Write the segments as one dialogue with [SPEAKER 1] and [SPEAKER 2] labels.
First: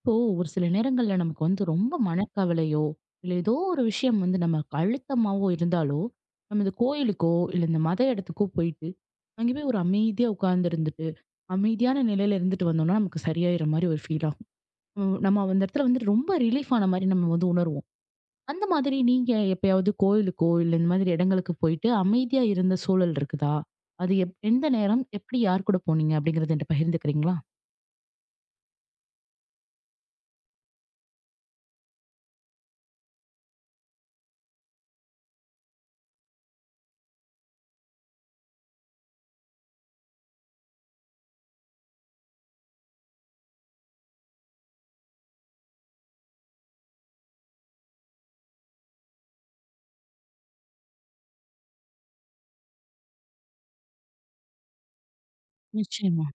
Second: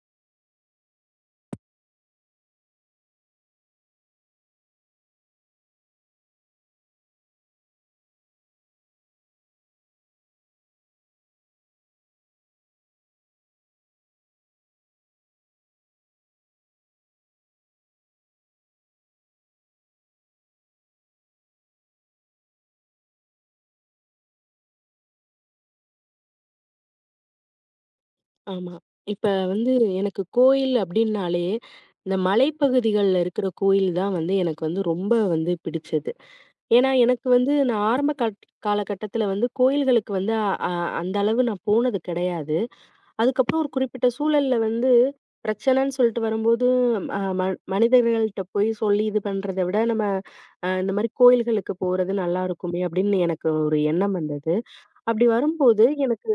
[SPEAKER 1] இப்போ ஒரு சில நேரங்கள்ல நமக்கு வந்து ரொம்ப மனக்கவலையோ இல்ல ஏதோ ஒரு விஷயம் வந்து நமக்கு அழுத்தமாவோ இருந்தாலோ நம்ம இந்த கோயிலுக்கோ இல்ல இந்த மத இடத்துக்கோ போயிட்டு அங்கே போய் ஒரு அமைதியா உட்கார்ந்து இருந்துட்டு அமைதியான நிலையில இருந்துட்டு வந்தோம்னா நமக்கு சரியாயிற மாதிரி ஒரு ஃபீல் ஆகும். நம்ம நம்ம அந்த இடத்துல வந்து ரொம்ப ரிலீஃப் ஆன மாதிரி நம்ம வந்து உணர்வோம். அந்த மாதிரி நீங்க எப்பயாவது கோயிலுக்கோ இல்ல இந்த மாதிரி இடங்களுக்கு போயிட்டு அமைதியா இருந்த சூழல் இருக்குதா? அது எந்த நேரம் எப்படி யார் கூட போனீங்க அப்படிங்கறத என்கிட்ட பகிர்ந்துக்கிறீங்களா?
[SPEAKER 2] ஆமா. இப்ப வந்து எனக்கு கோயில் அப்டின்னாலே, இந்த மலைப்பகுதிகள்ல இருக்கிற கோயில் தான் வந்து எனக்கு வந்து ரொம்ப வந்து பிடிச்சது. ஏன்னா, எனக்கு வந்து நான் ஆரம்ப காலகட்டத்தில வந்து கோயில்களுக்கு வந்து அ அ- அந்த அளவு நான் போனது கிடையாது. அதுக்கப்புறம் ஒரு குறிப்பிட்ட சூழல்ல வந்து பிரச்சனைன்னு சொல்லிட்டு வரும்போது, அ ம மனிதர்கள்ட்ட போய் சொல்லி இது பண்றத விட, நம்ம இந்த மாரி கோயில்களுக்கு போறது நல்லாருக்குமே! அப்டின்னு எனக்கு ஒரு எண்ணம் வந்தது. அப்டி வரும்போது
[SPEAKER 1] நிச்சயமா.
[SPEAKER 2] எனக்கு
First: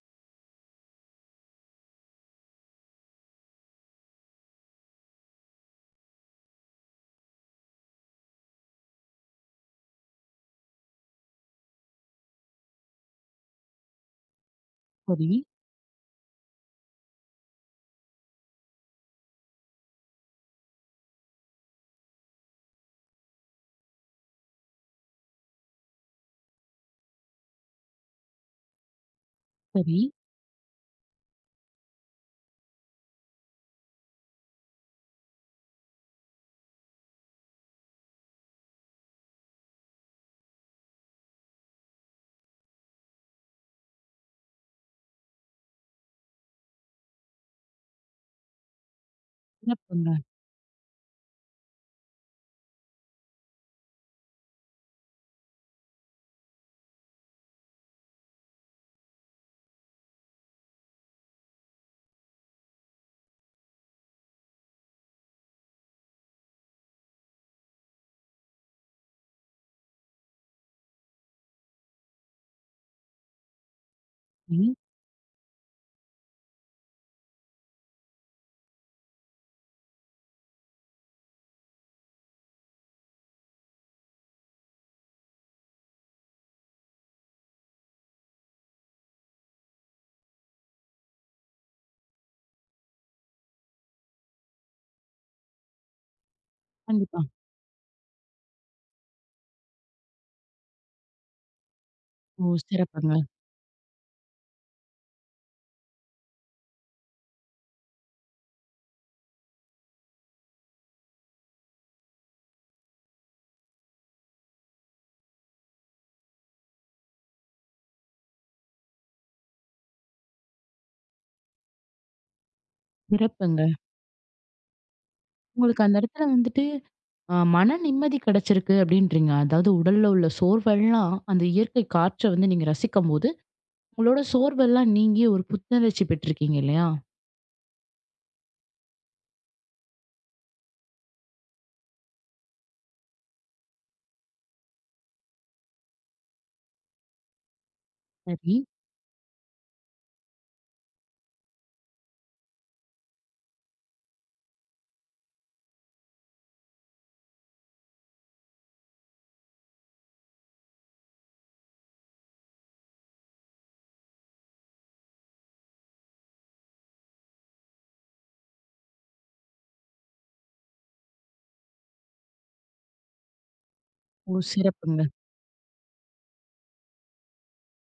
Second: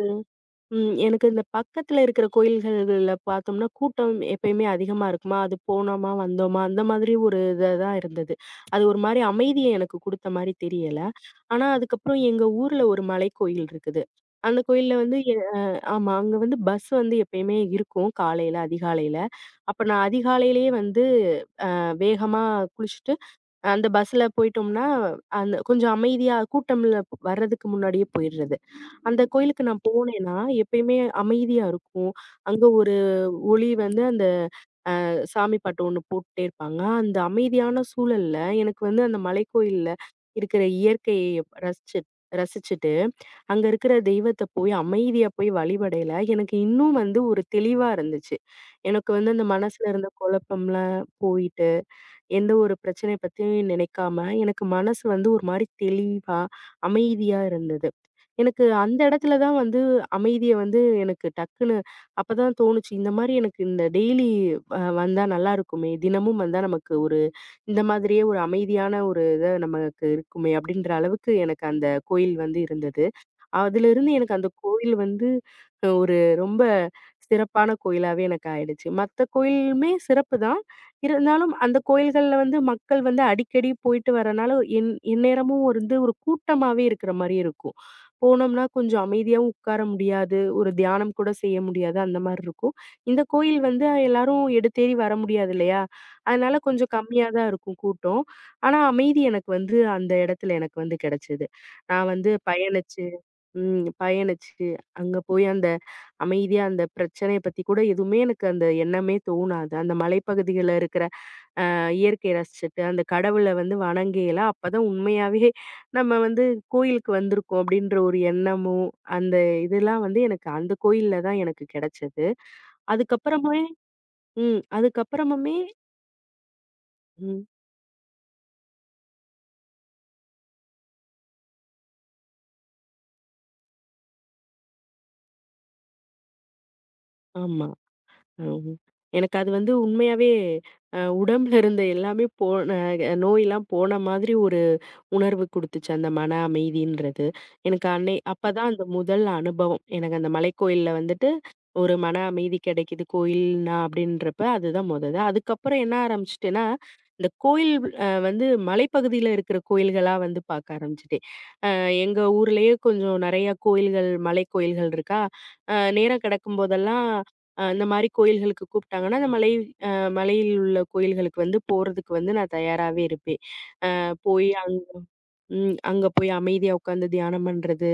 [SPEAKER 2] ம். எனக்கு இந்த பக்கத்துல இருக்கிற கோயில்கள்ல பார்த்தோம்னா, கூட்டம் எப்பயுமே அதிகமா இருக்குமா, அது போனோமா, வந்தோமா அந்த மாதிரி ஒரு இத தான் இருந்தது. அது ஒரு மாரி அமைதிய எனக்கு குடுத்த மாரி தெரியல. ஆனா, அதுக்கப்புறம் எங்க ஊர்ல ஒரு மலைக்கோயில் இருக்குது. அந்த கோயில்ல வந்து
[SPEAKER 1] சரி.
[SPEAKER 2] ஆமா. அங்க வந்து பஸ் வந்து எப்பயுமே இருக்கும் காலையில, அதிகாலையில. அப்ப நான் அதிகாலையிலேயே வந்து வேகமா குளிச்சுட்டு, அந்த பஸ்ல போயிட்டோம்னா, அந்த கொஞ்சம் அமைதியா கூட்டம்ல வர்றதுக்கு முன்னாடியே போயிடுறது. அந்த கோயிலுக்கு நான்
[SPEAKER 1] சரி.
[SPEAKER 2] போனேன்னா, எப்பயுமே அமைதியா இருக்கும். அங்க ஒரு ஒளி வந்து அந்த சாமி பாட்டு ஒண்ணு போட்டுட்டே இருப்பாங்க. அந்த அமைதியான சூழல்ல எனக்கு வந்து அந்த மலைக்கோயில்ல இருக்கிற இயற்கைய ரசிச்சு ரசிச்சுட்டு, அங்க இருக்கிற தெய்வத்த போய் அமைதியா போய் வழிபடையில எனக்கு இன்னும் வந்து ஒரு தெளிவா இருந்துச்சு. எனக்கு வந்து அந்த மனசுல இருந்த
[SPEAKER 1] சிறப்புங்க.
[SPEAKER 2] குழப்பம்லாம் போயிட்டு எந்த ஒரு பிரச்சனைய பத்தியும் நினைக்காம, எனக்கு மனசு வந்து ஒரு மாரி தெளிவா, அமைதியா இருந்தது. எனக்கு அந்த இடத்துல தான் வந்து அமைதிய வந்து எனக்கு டக்குன்னு அப்பதான் தோணுச்சு. இந்த மாரி எனக்கு இந்த டெய்லி வந்தா நல்லாருக்குமே! தினமும் வந்தா நமக்கு ஒரு இந்த மாதிரியே ஒரு அமைதியான ஒரு இத நமக்கு இருக்குமே! அப்பிடின்ற அளவுக்கு எனக்கு அந்த கோயில் வந்து இருந்தது. அதிலிருந்து எனக்கு அந்த கோயில் வந்து ஒரு ரொம்ப சிறப்பான கோயிலாவே எனக்கு ஆயிடுச்சு. மத்த கோயிலுமே சிறப்பு தான். இருந்தாலும் அந்த கோயில்கள்ல வந்து மக்கள் வந்து அடிக்கடி போயிட்டு வரனால, எந்நேரமும் வந்து ஒரு கூட்டமாவே இருக்கிற மாரி இருக்கும். போனோம்னா கொஞ்சம் அமைதியாவும் உட்கார முடியாது. ஒரு தியானம் கூட செய்ய முடியாது. அந்த மாரி இருக்கும். இந்த கோயில் வந்து எல்லாரும் எடுத்தேறி வர முடியாது இல்லையா? அதனால கொஞ்சம்
[SPEAKER 1] கண்டிப்பா.
[SPEAKER 2] கம்மியா தான் இருக்கும் கூட்டம். ஆனா அமைதி எனக்கு வந்து அந்த இடத்துல எனக்கு வந்து கிடைச்சது. நான் வந்து
[SPEAKER 1] ஓ!
[SPEAKER 2] பயணிச்சு
[SPEAKER 1] சிறப்புங்க,
[SPEAKER 2] ம். பயணிச்சு, அங்க போய் அந்த அமைதியா அந்த பிரச்சனைய பத்தி கூட எதுவுமே எனக்கு அந்த எண்ணமே தோணாது. அந்த மலைப்பகுதிகள்ல இருக்கிற இயற்கைய ரசிச்சுட்டு, அந்த கடவுள வந்து வணங்கையில அப்பதான் உண்மையாவே நம்ம வந்து கோயிலுக்கு வந்திருக்கோம் அப்படின்ற ஒரு எண்ணமும், அந்த இதெல்லாம் வந்து எனக்கு அந்த கோயில்ல தான் எனக்கு கிடைச்சது. அதுக்கப்புறமே
[SPEAKER 1] சிறப்புங்க.
[SPEAKER 2] ம். அதுக்கப்புறமுமே
[SPEAKER 1] உங்களுக்கு அந்த இடத்துல வந்துட்டு அ
[SPEAKER 2] ம்.
[SPEAKER 1] மன நிம்மதி கிடைச்சிருக்கு அப்படின்றீங்க. அதாவது உடல்ல உள்ள சோர்வெல்லாம் அந்த இயற்கை காற்ற வந்து நீங்க ரசிக்கும்போது, உங்களோட சோர்வெல்லாம் நீங்கி ஒரு புத்துணர்ச்சி பெற்றிருக்கீங்க இல்லையா?
[SPEAKER 2] ஆமா. ம். எனக்கு அது வந்து உண்மையாவே உடம்புல இருந்த எல்லாமே போன நோயெல்லாம் போன மாதிரி ஒரு உணர்வு குடுத்துச்சு அந்த மன அமைதின்றது. எனக்கு அன்னை
[SPEAKER 1] சரி.
[SPEAKER 2] அப்பதான் அந்த முதல் அனுபவம். எனக்கு அந்த மலைக்கோயில்ல வந்துட்டு ஒரு மன அமைதி கிடைக்குது கோயில்னா அப்படின்றப்ப அதுதான் மொத இது. அதுக்கப்புறம் என்ன ஆரம்பிச்சுட்டேன்னா, இந்த கோயில் வந்து மலைப்பகுதியில இருக்கிற கோயில்களா வந்து பார்க்க ஆரம்பிச்சுட்டேன். அ எங்க ஊர்லயே கொஞ்சம் நெறைய கோயில்கள், மலை கோயில்கள் இருக்கா. நேரம் கிடைக்கும்போதெல்லாம் இந்த மாரி கோயில்களுக்கு கூப்பிட்டாங்கன்னா, அந்த அ மலையில் உள்ள கோயில்களுக்கு வந்து போறதுக்கு வந்து நான் தயாராவே இருப்பேன்.
[SPEAKER 1] ஓ!
[SPEAKER 2] போய் அங்க
[SPEAKER 1] சிறப்புங்க,
[SPEAKER 2] ம். அங்க போய் அமைதியா உட்காந்து தியானம் பண்றது.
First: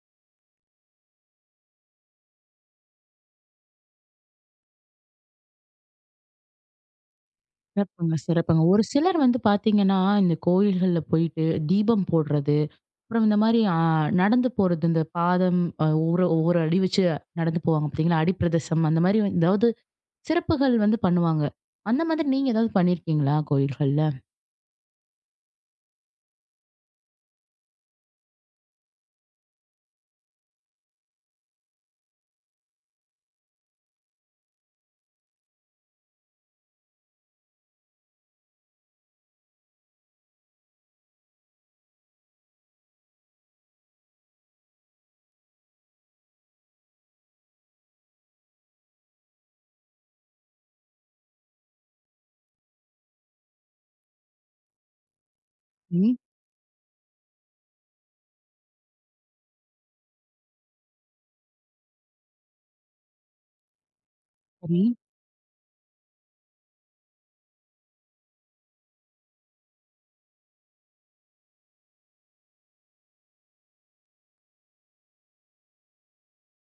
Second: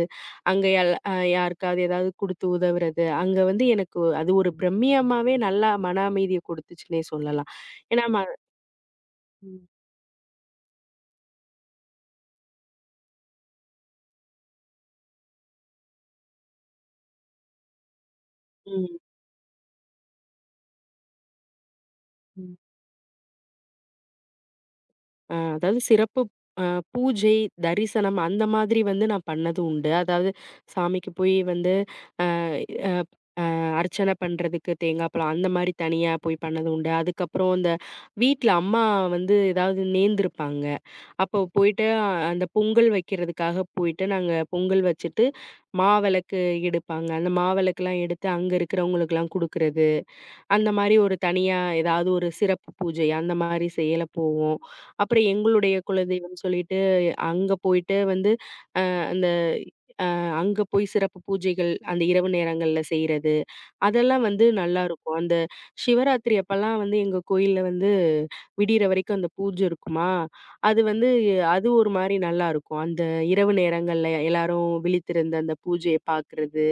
[SPEAKER 2] அங்க எல் அ யாருக்காவது ஏதாவது குடுத்து உதவுறது. அங்க வந்து எனக்கு அது ஒரு பிரம்மியமாவே நல்லா மன அமைதிய குடுத்துச்சுன்னே சொல்லலாம். ஏன்னா
[SPEAKER 1] சிறப்புங்க,
[SPEAKER 2] ம
[SPEAKER 1] சிறப்புங்க. ஒரு சிலர் வந்து
[SPEAKER 2] ம்.
[SPEAKER 1] பார்த்தீங்கன்னா, இந்த கோயில்கள்ல போயிட்டு தீபம் போடுறது, அப்புறம் இந்த மாரி அ நடந்து போறது, இந்த பாதம் அ ஒரு ஒரு அடி வச்சு நடந்து போவாங்க பார்த்தீங்களா? அடி பிரதேசம்
[SPEAKER 2] ம்.
[SPEAKER 1] அந்த மாரி ஏதாவது சிறப்புகள் வந்து பண்ணுவாங்க. அந்த மாதிரி நீங்க
[SPEAKER 2] ம்.
[SPEAKER 1] ஏதாவது பண்ணியிருக்கீங்களா கோயில்கள்ல?
[SPEAKER 2] அதாவது சிறப்பு அ பூஜை, தரிசனம் அந்த மாதிரி வந்து நான் பண்ணது உண்டு. அதாவது சாமிக்கு போய் வந்து அர்ச்சனை பண்றதுக்கு தேங்காய் பழம் அந்த மாரி தனியா போய் பண்ணது உண்டு. அதுக்கப்புறம் இந்த வீட்ல அம்மா வந்து ஏதாவது நேர்ந்திருப்பாங்க. அப்போ போயிட்டு அந்த பொங்கல் வைக்கிறதுக்காக போயிட்டு நாங்க பொங்கல் வச்சுட்டு, மாவிளக்கு எடுப்பாங்க. அந்த மாவிளக்குலாம் எடுத்து அங்க இருக்கிறவங்களுக்கெல்லாம் குடுக்குறது. அந்த மாரி ஒரு தனியா ஏதாவது ஒரு சிறப்பு பூஜை அந்த மாரி செயல போவோம். அப்புறம் எங்களுடைய
[SPEAKER 1] ம்.
[SPEAKER 2] குலதெய்வம் சொல்லிட்டு அங்க போயிட்டு வந்து அந்த அங்க போய் சிறப்பு பூஜைகள் அந்த இரவு நேரங்கள்ல செய்றது. அதெல்லாம் வந்து
[SPEAKER 1] சரி.
[SPEAKER 2] நல்லாருக்கும். அந்த சிவராத்திரி அப்பல்லாம் வந்து எங்க கோயில்ல வந்து விடியிற வரைக்கும் அந்த பூஜ இருக்குமா, அது வந்து அது ஒரு மாரி நல்லாருக்கும். அந்த இரவு நேரங்கள்ல எல்லாரும் விழித்திருந்து அந்த பூஜைய பார்க்கிறது,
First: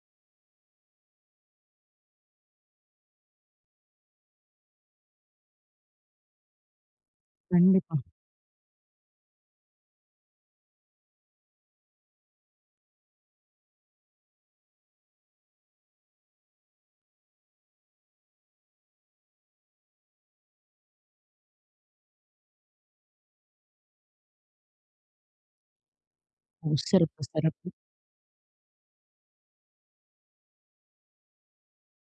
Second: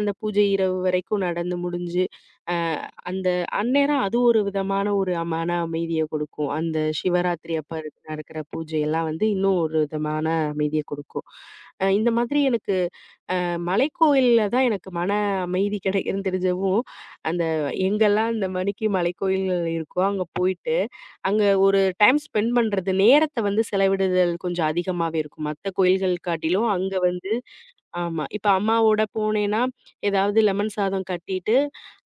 [SPEAKER 2] அந்த பூஜை இரவு வரைக்கும் நடந்து முடிஞ்சு, அ அந்த அந்நேரம் அது ஒரு விதமான ஒரு மன அமைதிய கொடுக்கும். அந்த சிவராத்திரி அப்ப
[SPEAKER 1] கண்டிப்பா.
[SPEAKER 2] நடக்கிற பூஜையெல்லாம் வந்து இன்னும் ஒரு விதமான அமைதிய கொடுக்கும். இந்த மாதிரி எனக்கு மலைக்கோயில்ல தான் எனக்கு மன அமைதி கிடைக்குதுன்னு தெரிஞ்சவும், அந்த எங்கெல்லாம் இந்த மணிக்கு மலைக்கோயில்கள் இருக்கோ, அங்க போயிட்டு, அங்க ஒரு டைம் ஸ்பெண்ட் பண்றது, நேரத்த வந்து செலவிடுதல் கொஞ்சம் அதிகமாவே இருக்கும். மத்த கோயில்கள் காட்டிலும்
[SPEAKER 1] ஓ!
[SPEAKER 2] அங்க
[SPEAKER 1] சிறப்பு,
[SPEAKER 2] வந்து
[SPEAKER 1] சிறப்பு.
[SPEAKER 2] ஆமா. இப்ப அம்மாவோட போனேன்னா, ஏதாவது லெமன் சாதம் கட்டிட்டு,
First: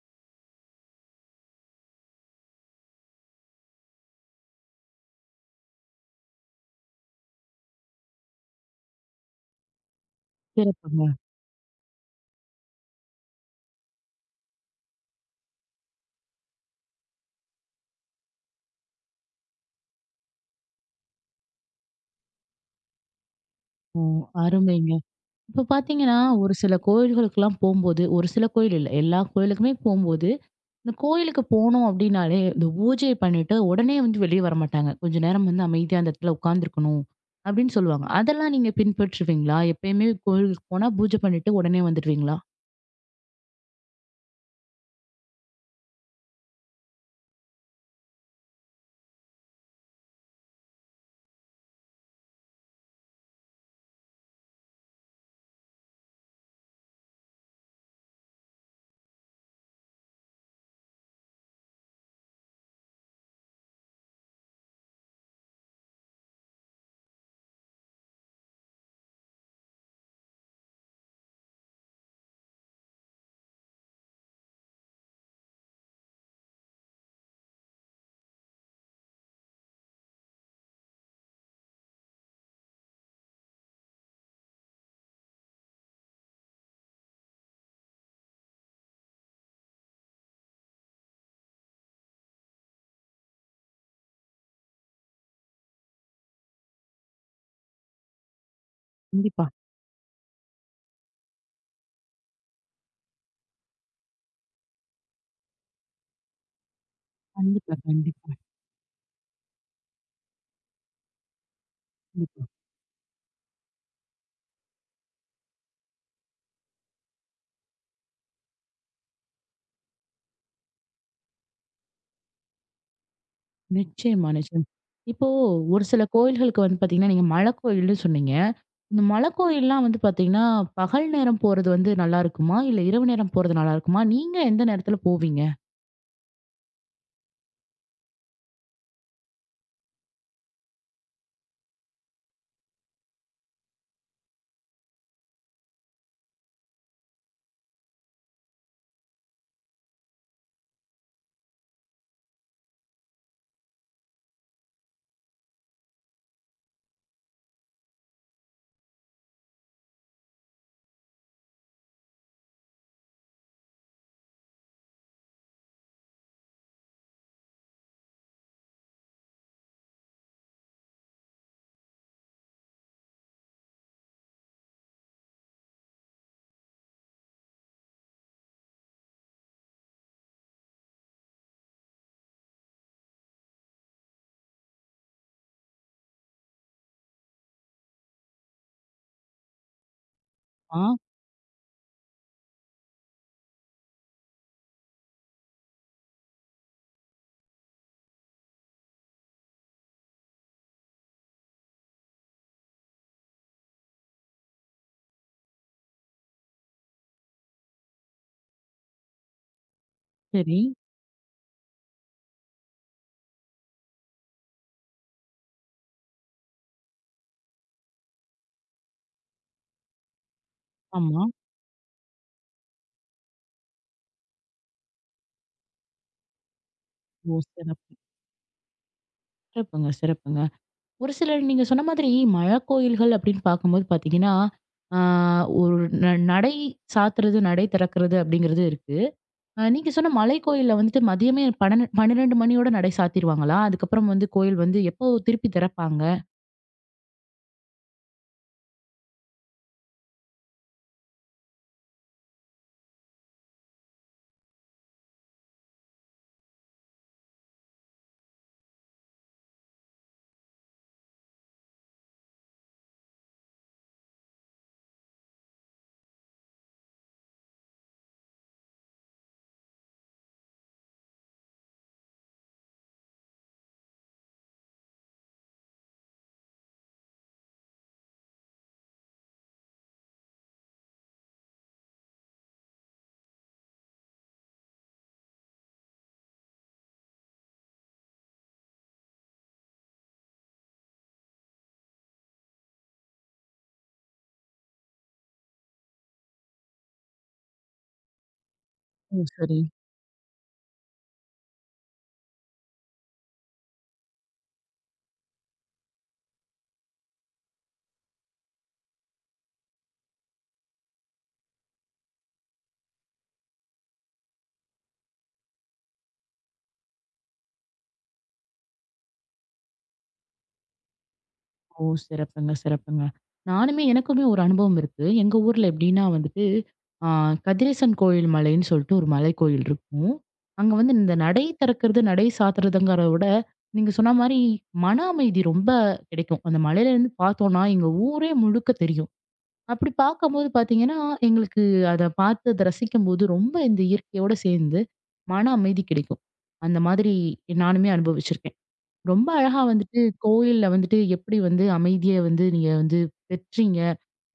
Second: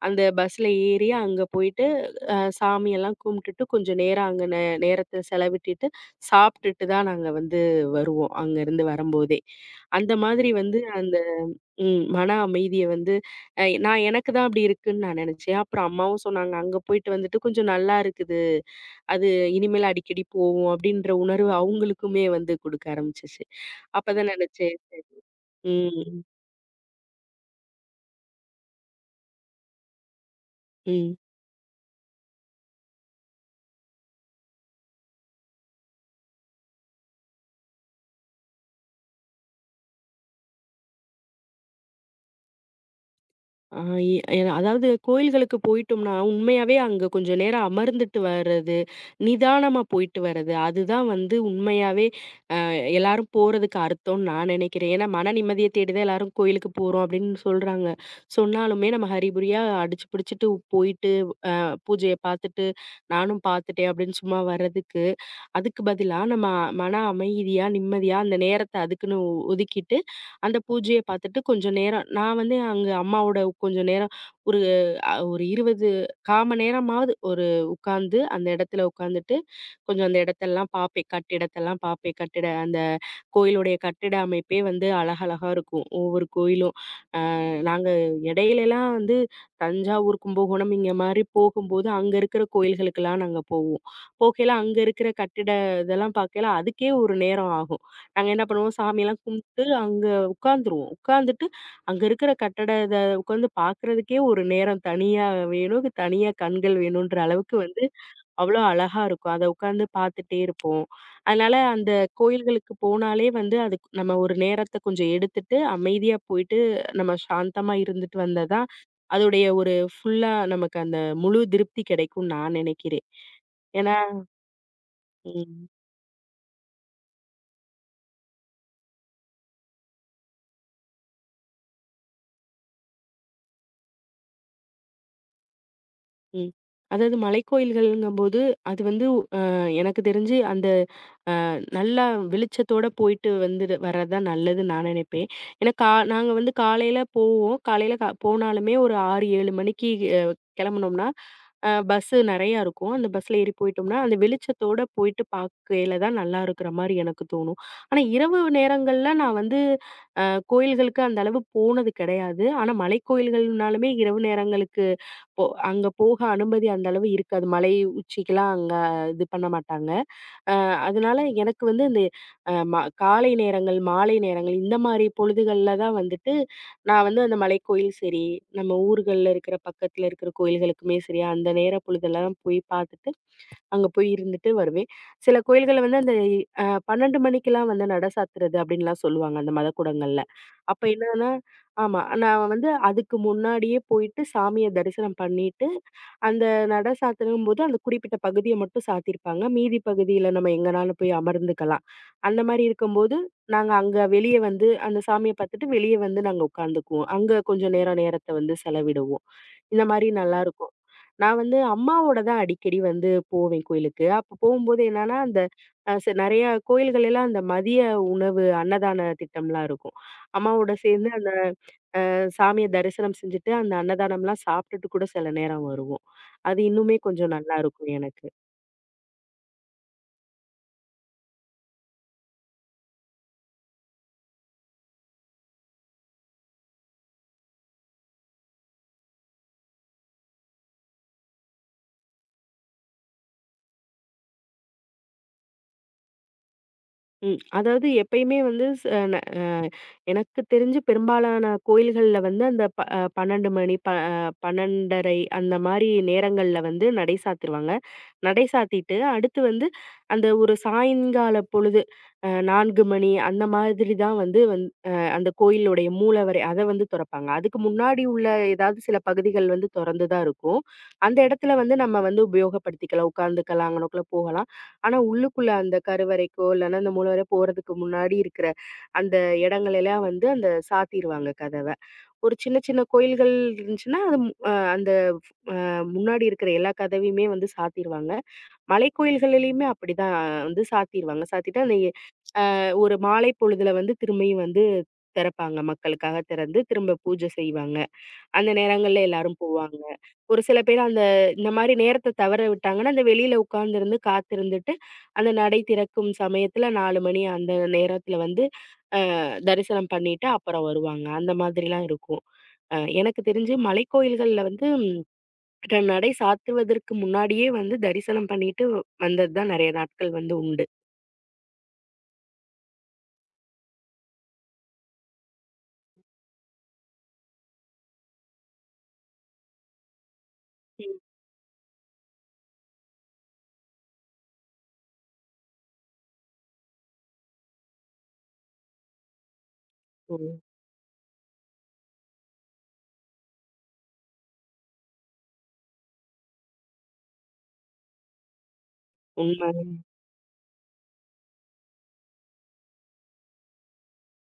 [SPEAKER 2] அந்த பஸ்ல ஏறி அங்க போயிட்டு, சாமியெல்லாம் கும்பிட்டுட்டு, கொஞ்சம் நேரம் அங்க நேரத்த செலவிட்டுட்டு, சாப்பிட்டுட்டு தான் நாங்க வந்து வருவோம், அங்கருந்து வரும்போதே. அந்த மாதிரி வந்து
[SPEAKER 1] சிறப்புங்க.
[SPEAKER 2] அந்த ம். மன அமைதிய வந்து நான் எனக்கு தான் அப்படி இருக்குன்னு நான் நெனச்சேன். அப்புறம் அம்மாவும் சொன்னாங்க, "அங்க போயிட்டு வந்துட்டு கொஞ்சம் நல்லா இருக்குது. அது இனிமேல் அடிக்கடி போவோம்." அப்படின்ற உணர்வு அவங்களுக்குமே வந்து குடுக்க ஆரம்பிச்சுச்சு.
[SPEAKER 1] ஓ!
[SPEAKER 2] அப்பதான் நெனச்சேன்.
[SPEAKER 1] அருமைங்க. இப்ப பார்த்தீங்கன்னா,
[SPEAKER 2] ம்,
[SPEAKER 1] ஒரு சில கோயில்களுக்கெல்லாம் போம்போது, ஒரு சில கோயில் இல்ல. எல்லா கோயிலுக்குமே போம்போது, இந்த
[SPEAKER 2] ம்.
[SPEAKER 1] கோயிலுக்கு போனோம் அப்டின்னாலே, இந்த பூஜை பண்ணிட்டு உடனே வந்து வெளிய வரமாட்டாங்க. கொஞ்ச நேரம் வந்து அமைதியா அந்த இடத்துல உட்காந்துருக்கணும், அப்டின்னு சொல்லுவாங்க. அதெல்லாம் நீங்க பின்பற்றுவீங்களா? எப்பயுமே கோயிலுக்கு போனா பூஜை பண்ணிட்டு உடனே வந்துருவீங்களா?
[SPEAKER 2] ஆ அதாவது கோயில்களுக்கு போயிட்டோம்னா, உண்மையாவே அங்க கொஞ்சம் நேரம் அமர்ந்துட்டு வர்றது, நிதானமா போயிட்டு வர்றது, அதுதான் வந்து உண்மையாவே எல்லாரும் போறதுக்கு அர்த்தம்னு நான் நினைக்கிறேன். ஏன்னா, மன நிம்மதிய தேடி தான் எல்லாரும் கோயிலுக்கு போறோம் அப்படின்னு சொல்றாங்க. சொன்னாலுமே நம்ம ஹரிபுரியா அடிச்சு பிடிச்சுட்டு போயிட்டு, பூஜைய பார்த்துட்டு, நானும் பார்த்துட்டேன் அப்படின்னு சும்மா வர்றதுக்கு, அதுக்கு பதிலா நம்ம மன அமைதியா, நிம்மதியா அந்த நேரத்த அதுக்குன்னு ஒதுக்கிட்டு, அந்த பூஜைய பார்த்துட்டு கொஞ்சம் நேரம் நான் வந்து அங்க அம்மாவோட கொஞ்சம் நேரம் ஒரு ஒரு 20 1/4 மணி நேரமாவது ஒரு உட்கார்ந்து, அந்த இடத்துல உட்கார்ந்துட்டு, கொஞ்சம் அந்த இடத்தெல்லாம் பார்ப்பேன். கட்டிடத்தெல்லாம் பார்ப்பேன். கட்டிட அந்த கோயிலுடைய கட்டிட அமைப்பே வந்து அழகழகா இருக்கும். ஒவ்வொரு கோயிலும். நாங்க இடையிலலாம் வந்து தஞ்சாவூர், கும்பகோணம் இங்க மாரி போகும்போது, அங்க இருக்கிற கோயில்களுக்கெல்லாம் நாங்க போவோம். போகையில அங்க இருக்கிற கட்டிட இதெல்லாம் பார்க்கையில அதுக்கே ஒரு நேரம் ஆகும். நாங்க என்ன பண்ணுவோம், சாமியெல்லாம்
[SPEAKER 1] கண்டிப்பா.
[SPEAKER 2] கும்பிட்டு அங்க உட்காந்துருவோம். உட்காந்துட்டு அங்க இருக்கிற கட்டட இத உட்காந்து பார்க்குறதுக்கே ஒரு நேரம் தனியா வேணும். தனியா கண்கள் வேணுன்ற அளவுக்கு
[SPEAKER 1] கண்டிப்பா,
[SPEAKER 2] வந்து
[SPEAKER 1] கண்டிப்பா.
[SPEAKER 2] அவ்வளோ அழகா இருக்கும். அத உட்காந்து பார்த்துட்டே இருப்போம். அதனால அந்த
[SPEAKER 1] கண்டிப்பா.
[SPEAKER 2] கோயில்களுக்கு போனாலே வந்து அதுக்கு நம்ம ஒரு நேரத்த கொஞ்சம் எடுத்துட்டு, அமைதியா போயிட்டு நம்ம சாந்தமா இருந்துட்டு வந்தா தான், அதோடைய ஒரு ஃபுல்லா நமக்கு அந்த முழு திருப்தி கிடைக்கும்னு நான் நினைக்கிறேன். ஏன்னா
[SPEAKER 1] நிச்சயமா, நிச்சயமா. இப்போ
[SPEAKER 2] ம்,
[SPEAKER 1] ஒரு சில கோயில்களுக்கு வந்து பாத்தீங்கன்னா, நீங்க மலை கோயில்னு சொன்னீங்க. இந்த மலை கோயில்லாம் வந்து பாத்தீங்கன்னா, பகல் நேரம் போறது வந்து நல்லா இருக்குமா? இல்ல இரவு நேரம் போறது நல்லா இருக்குமா? நீங்க எந்த நேரத்துல போவீங்க?
[SPEAKER 2] ம். அதாவது மலைக்கோயில்கள்ங்கும்போது, அது வந்து அ எனக்கு தெரிஞ்சு அந்த நல்லா வெளிச்சத்தோட போயிட்டு வந்துடு வர்றது தான் நல்லதுன்னு நான் நினைப்பேன். ஏன்னா நாங்க வந்து காலையில போவோம். காலையில போனாலுமே ஒரு 6, 7 மணிக்கு அ கிளம்புனோம்னா, பஸ்ஸு நெறையா இருக்கும். அந்த பஸ்ல ஏறி போயிட்டோம்னா, அந்த வெளிச்சத்தோட போயிட்டு பார்க்கையில தான் நல்லா இருக்கிற மாரி எனக்கு தோணும். ஆனா இரவு நேரங்கள்ல நான் வந்து அ கோயில்களுக்கு அந்த அளவு போனது கிடையாது. ஆனா மலைக்கோயில்கள்னாலுமே இரவு நேரங்களுக்கு போ அங்க போக அனுமதி அந்த அளவு இருக்காது. மலை உச்சிக்கெல்லாம் அங்க இது பண்ண மாட்டாங்க. அ அதனால எனக்கு வந்து இந்த அ ம காலை நேரங்கள், மாலை நேரங்கள் இந்த மாரி பொழுதுகள்ல தான் வந்துட்டு, நான் வந்து அந்த மலைக்கோயில் சரி, நம்ம ஊர்கள்ல இருக்கிற பக்கத்துல இருக்கிற கோயில்களுக்குமே சரி, அந்த நேர பொழுதெல்லாம் போய் பார்த்துட்டு, அங்க போய் இருந்துட்டு வருவேன். சில கோயில்கள்ல வந்து அந்த அ 12 மணிக்கெல்லாம் வந்து நட சாத்துறது அப்படின்லாம் சொல்லுவாங்க, அந்த மதக்கூடங்கள்ல.
[SPEAKER 1] ஆ,
[SPEAKER 2] அப்ப என்னன்னா ஆமா. நான் வந்து அதுக்கு முன்னாடியே போயிட்டு சாமிய தரிசனம் பண்ணிட்டு அந்த நட சாத்துறங்கும்போது, அந்த குறிப்பிட்ட பகுதிய மட்டும் சாத்தியிருப்பாங்க. மீதி பகுதியில நம்ம எங்கனாலும் போய் அமர்ந்துக்கலாம். அந்த மாரி இருக்கும்போது, நாங்க அங்க வெளிய வந்து அந்த சாமிய பாத்துட்டு வெளிய வந்து நாங்க உட்காந்துக்குவோம். அங்க கொஞ்சம் நேரம் நேரத்த வந்து செலவிடுவோம். இந்த மாரி
[SPEAKER 1] சரி.
[SPEAKER 2] நல்லாருக்கும். நான் வந்து அம்மாவோட தான் அடிக்கடி வந்து போவேன் கோயிலுக்கு. அப்ப போகும்போது என்னன்னா, அந்த அ ச நெறைய கோயில்கள் எல்லாம் அந்த மதிய உணவு அன்னதான திட்டம்லாம் இருக்கும். அம்மாவோட சேர்ந்து
[SPEAKER 1] ஆமா.
[SPEAKER 2] அந்த சாமிய தரிசனம் செஞ்சுட்டு, அந்த அன்னதானம்லாம் சாப்பிட்டுட்டு கூட சில நேரம் வருவோம். அது இன்னுமே கொஞ்சம்
[SPEAKER 1] ஓ!
[SPEAKER 2] நல்லாருக்கும்
[SPEAKER 1] சிறப்பு.
[SPEAKER 2] எனக்கு.
[SPEAKER 1] சிறப்புங்க, சிறப்புங்க. ஒரு சிலர் நீங்க சொன்ன மாதிரி மலை கோயில்கள் அப்படின்னு பார்க்கும்போது பாத்தீங்கன்னா, ஆ ஒரு நடை சாத்துறது, நடை திறக்கிறது அப்படிங்கிறது இருக்கு. அ நீங்க சொன்ன மலைக்கோயில்ல வந்துட்டு மதியமே 12 மணியோட நடை சாத்திருவாங்களா? அதுக்கப்புறம் வந்து கோயில் வந்து எப்போ திருப்பி திறப்பாங்க?
[SPEAKER 2] ம். அதாவது எப்பயுமே வந்து ஸ் அ ந அ எனக்கு தெரிஞ்சு பெரும்பாலான கோயில்கள்ல வந்து அந்த ப அ 12 மணி, ப அ 12:30 அந்த மாரி நேரங்கள்ல வந்து நடை சாத்திருவாங்க. நடை சாத்திட்டு, அடுத்து வந்து அந்த ஒரு சாயங்கால பொழுது 4 மணி அந்த மாதிரி தான் வந்து வந் அ அந்த கோயிலுடைய மூலவரை அத வந்து தொறப்பாங்க. அதுக்கு முன்னாடி உள்ள ஏதாவது சில பகுதிகள் வந்து தொறந்து தான் இருக்கும். அந்த இடத்துல வந்து நம்ம வந்து உபயோகப்படுத்திக்கலாம். உட்காந்துக்கலாம், அங்கனக்குள்ள போகலாம். ஆனா, உள்ளுக்குள்ள அந்த கருவறைக்கோ, இல்லன்னா அந்த மூல வரை போறதுக்கு முன்னாடி இருக்கிற அந்த இடங்கள் எல்லாம் வந்து அந்த சாத்திருவாங்க கதவ. ஒரு சின்ன சின்ன கோயில்கள் இருந்துச்சுன்னா, அது அந்த முன்னாடி இருக்கிற எல்லா கதவையுமே வந்து சாத்திருவாங்க. மலைக்கோயில்களிலயுமே அப்படிதான் வந்து சாத்திருவாங்க. சாத்திட்டு அந்த ஒரு மாலை பொழுதுல வந்து திரும்பியும் வந்து திறப்பாங்க. மக்களுக்காக திறந்து திரும்ப பூஜை செய்வாங்க. அந்த நேரங்கள்ல
[SPEAKER 1] ஓ!
[SPEAKER 2] எல்லாரும்
[SPEAKER 1] சரி.
[SPEAKER 2] போவாங்க. ஒரு சில பேர் அந்த இந்த மாரி நேரத்த தவற விட்டாங்கன்னா, அந்த வெளியில உட்கார்ந்திருந்து காத்திருந்துட்டு, அந்த நடை திறக்கும் சமயத்துல 4 மணி அந்த நேரத்துல வந்து தரிசனம் பண்ணிட்டு அப்புறம் வருவாங்க. அந்த மாதிரிலாம் இருக்கும். எனக்கு தெரிஞ்சு மலைக்கோயில்கள்ல வந்து நடை சாத்துவதற்கு முன்னாடியே வந்து தரிசனம் பண்ணிட்டு வந்தது தான் நெறைய நாட்கள் வந்து உண்டு.
[SPEAKER 1] ஓ! சிறப்புங்க, சிறப்புங்க. நானுமே எனக்குமே ஒரு அனுபவம் இருக்கு. எங்க ஊர்ல எப்படின்னா வந்துட்டு, ஆ கதிரேசன் கோயில் மலைன்னு சொல்லிட்டு ஒரு மலைக்கோயில் இருக்கும். அங்க
[SPEAKER 2] ம்.
[SPEAKER 1] வந்து இந்த நடை திறக்கிறது, நடை சாத்துறதுங்கிறத விட, நீங்க சொன்ன மாரி மன அமைதி ரொம்ப கிடைக்கும். அந்த மலையிலேருந்து பார்த்தோம்னா, எங்க ஊரே முழுக்க தெரியும். அப்படி
[SPEAKER 2] ஓ!
[SPEAKER 1] பார்க்கும்போது பார்த்தீங்கன்னா, எங்களுக்கு அத பார்த்து அத ரசிக்கும்போது, ரொம்ப இந்த இயற்கையோட சேர்ந்து மன அமைதி கிடைக்கும். அந்த மாதிரி நானுமே அனுபவிச்சிருக்கேன். ரொம்ப
[SPEAKER 2] உண்ம.
[SPEAKER 1] அழகா வந்துட்டு கோயில்ல வந்துட்டு எப்படி வந்து அமைதிய வந்து நீங்க வந்து பெற்றீங்க?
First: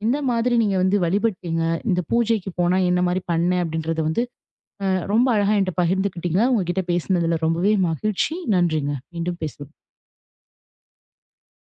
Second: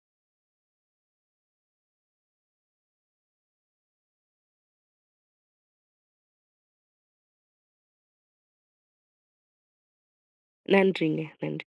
[SPEAKER 1] எந்த மாதிரி நீங்க வந்து வழிபட்டீங்க? இந்த பூஜைக்கு போனா என்ன மாரி பண்ணேன்? அப்படின்றத வந்து அ ரொம்ப அழகா என்ட்ட பகிர்ந்துக்கிட்டீங்க. உங்ககிட்ட பேசினதுல ரொம்பவே மகிழ்ச்சி. நன்றிங்க. மீண்டும் பேசலாம்.
[SPEAKER 2] நன்றிங்க. நன்றி.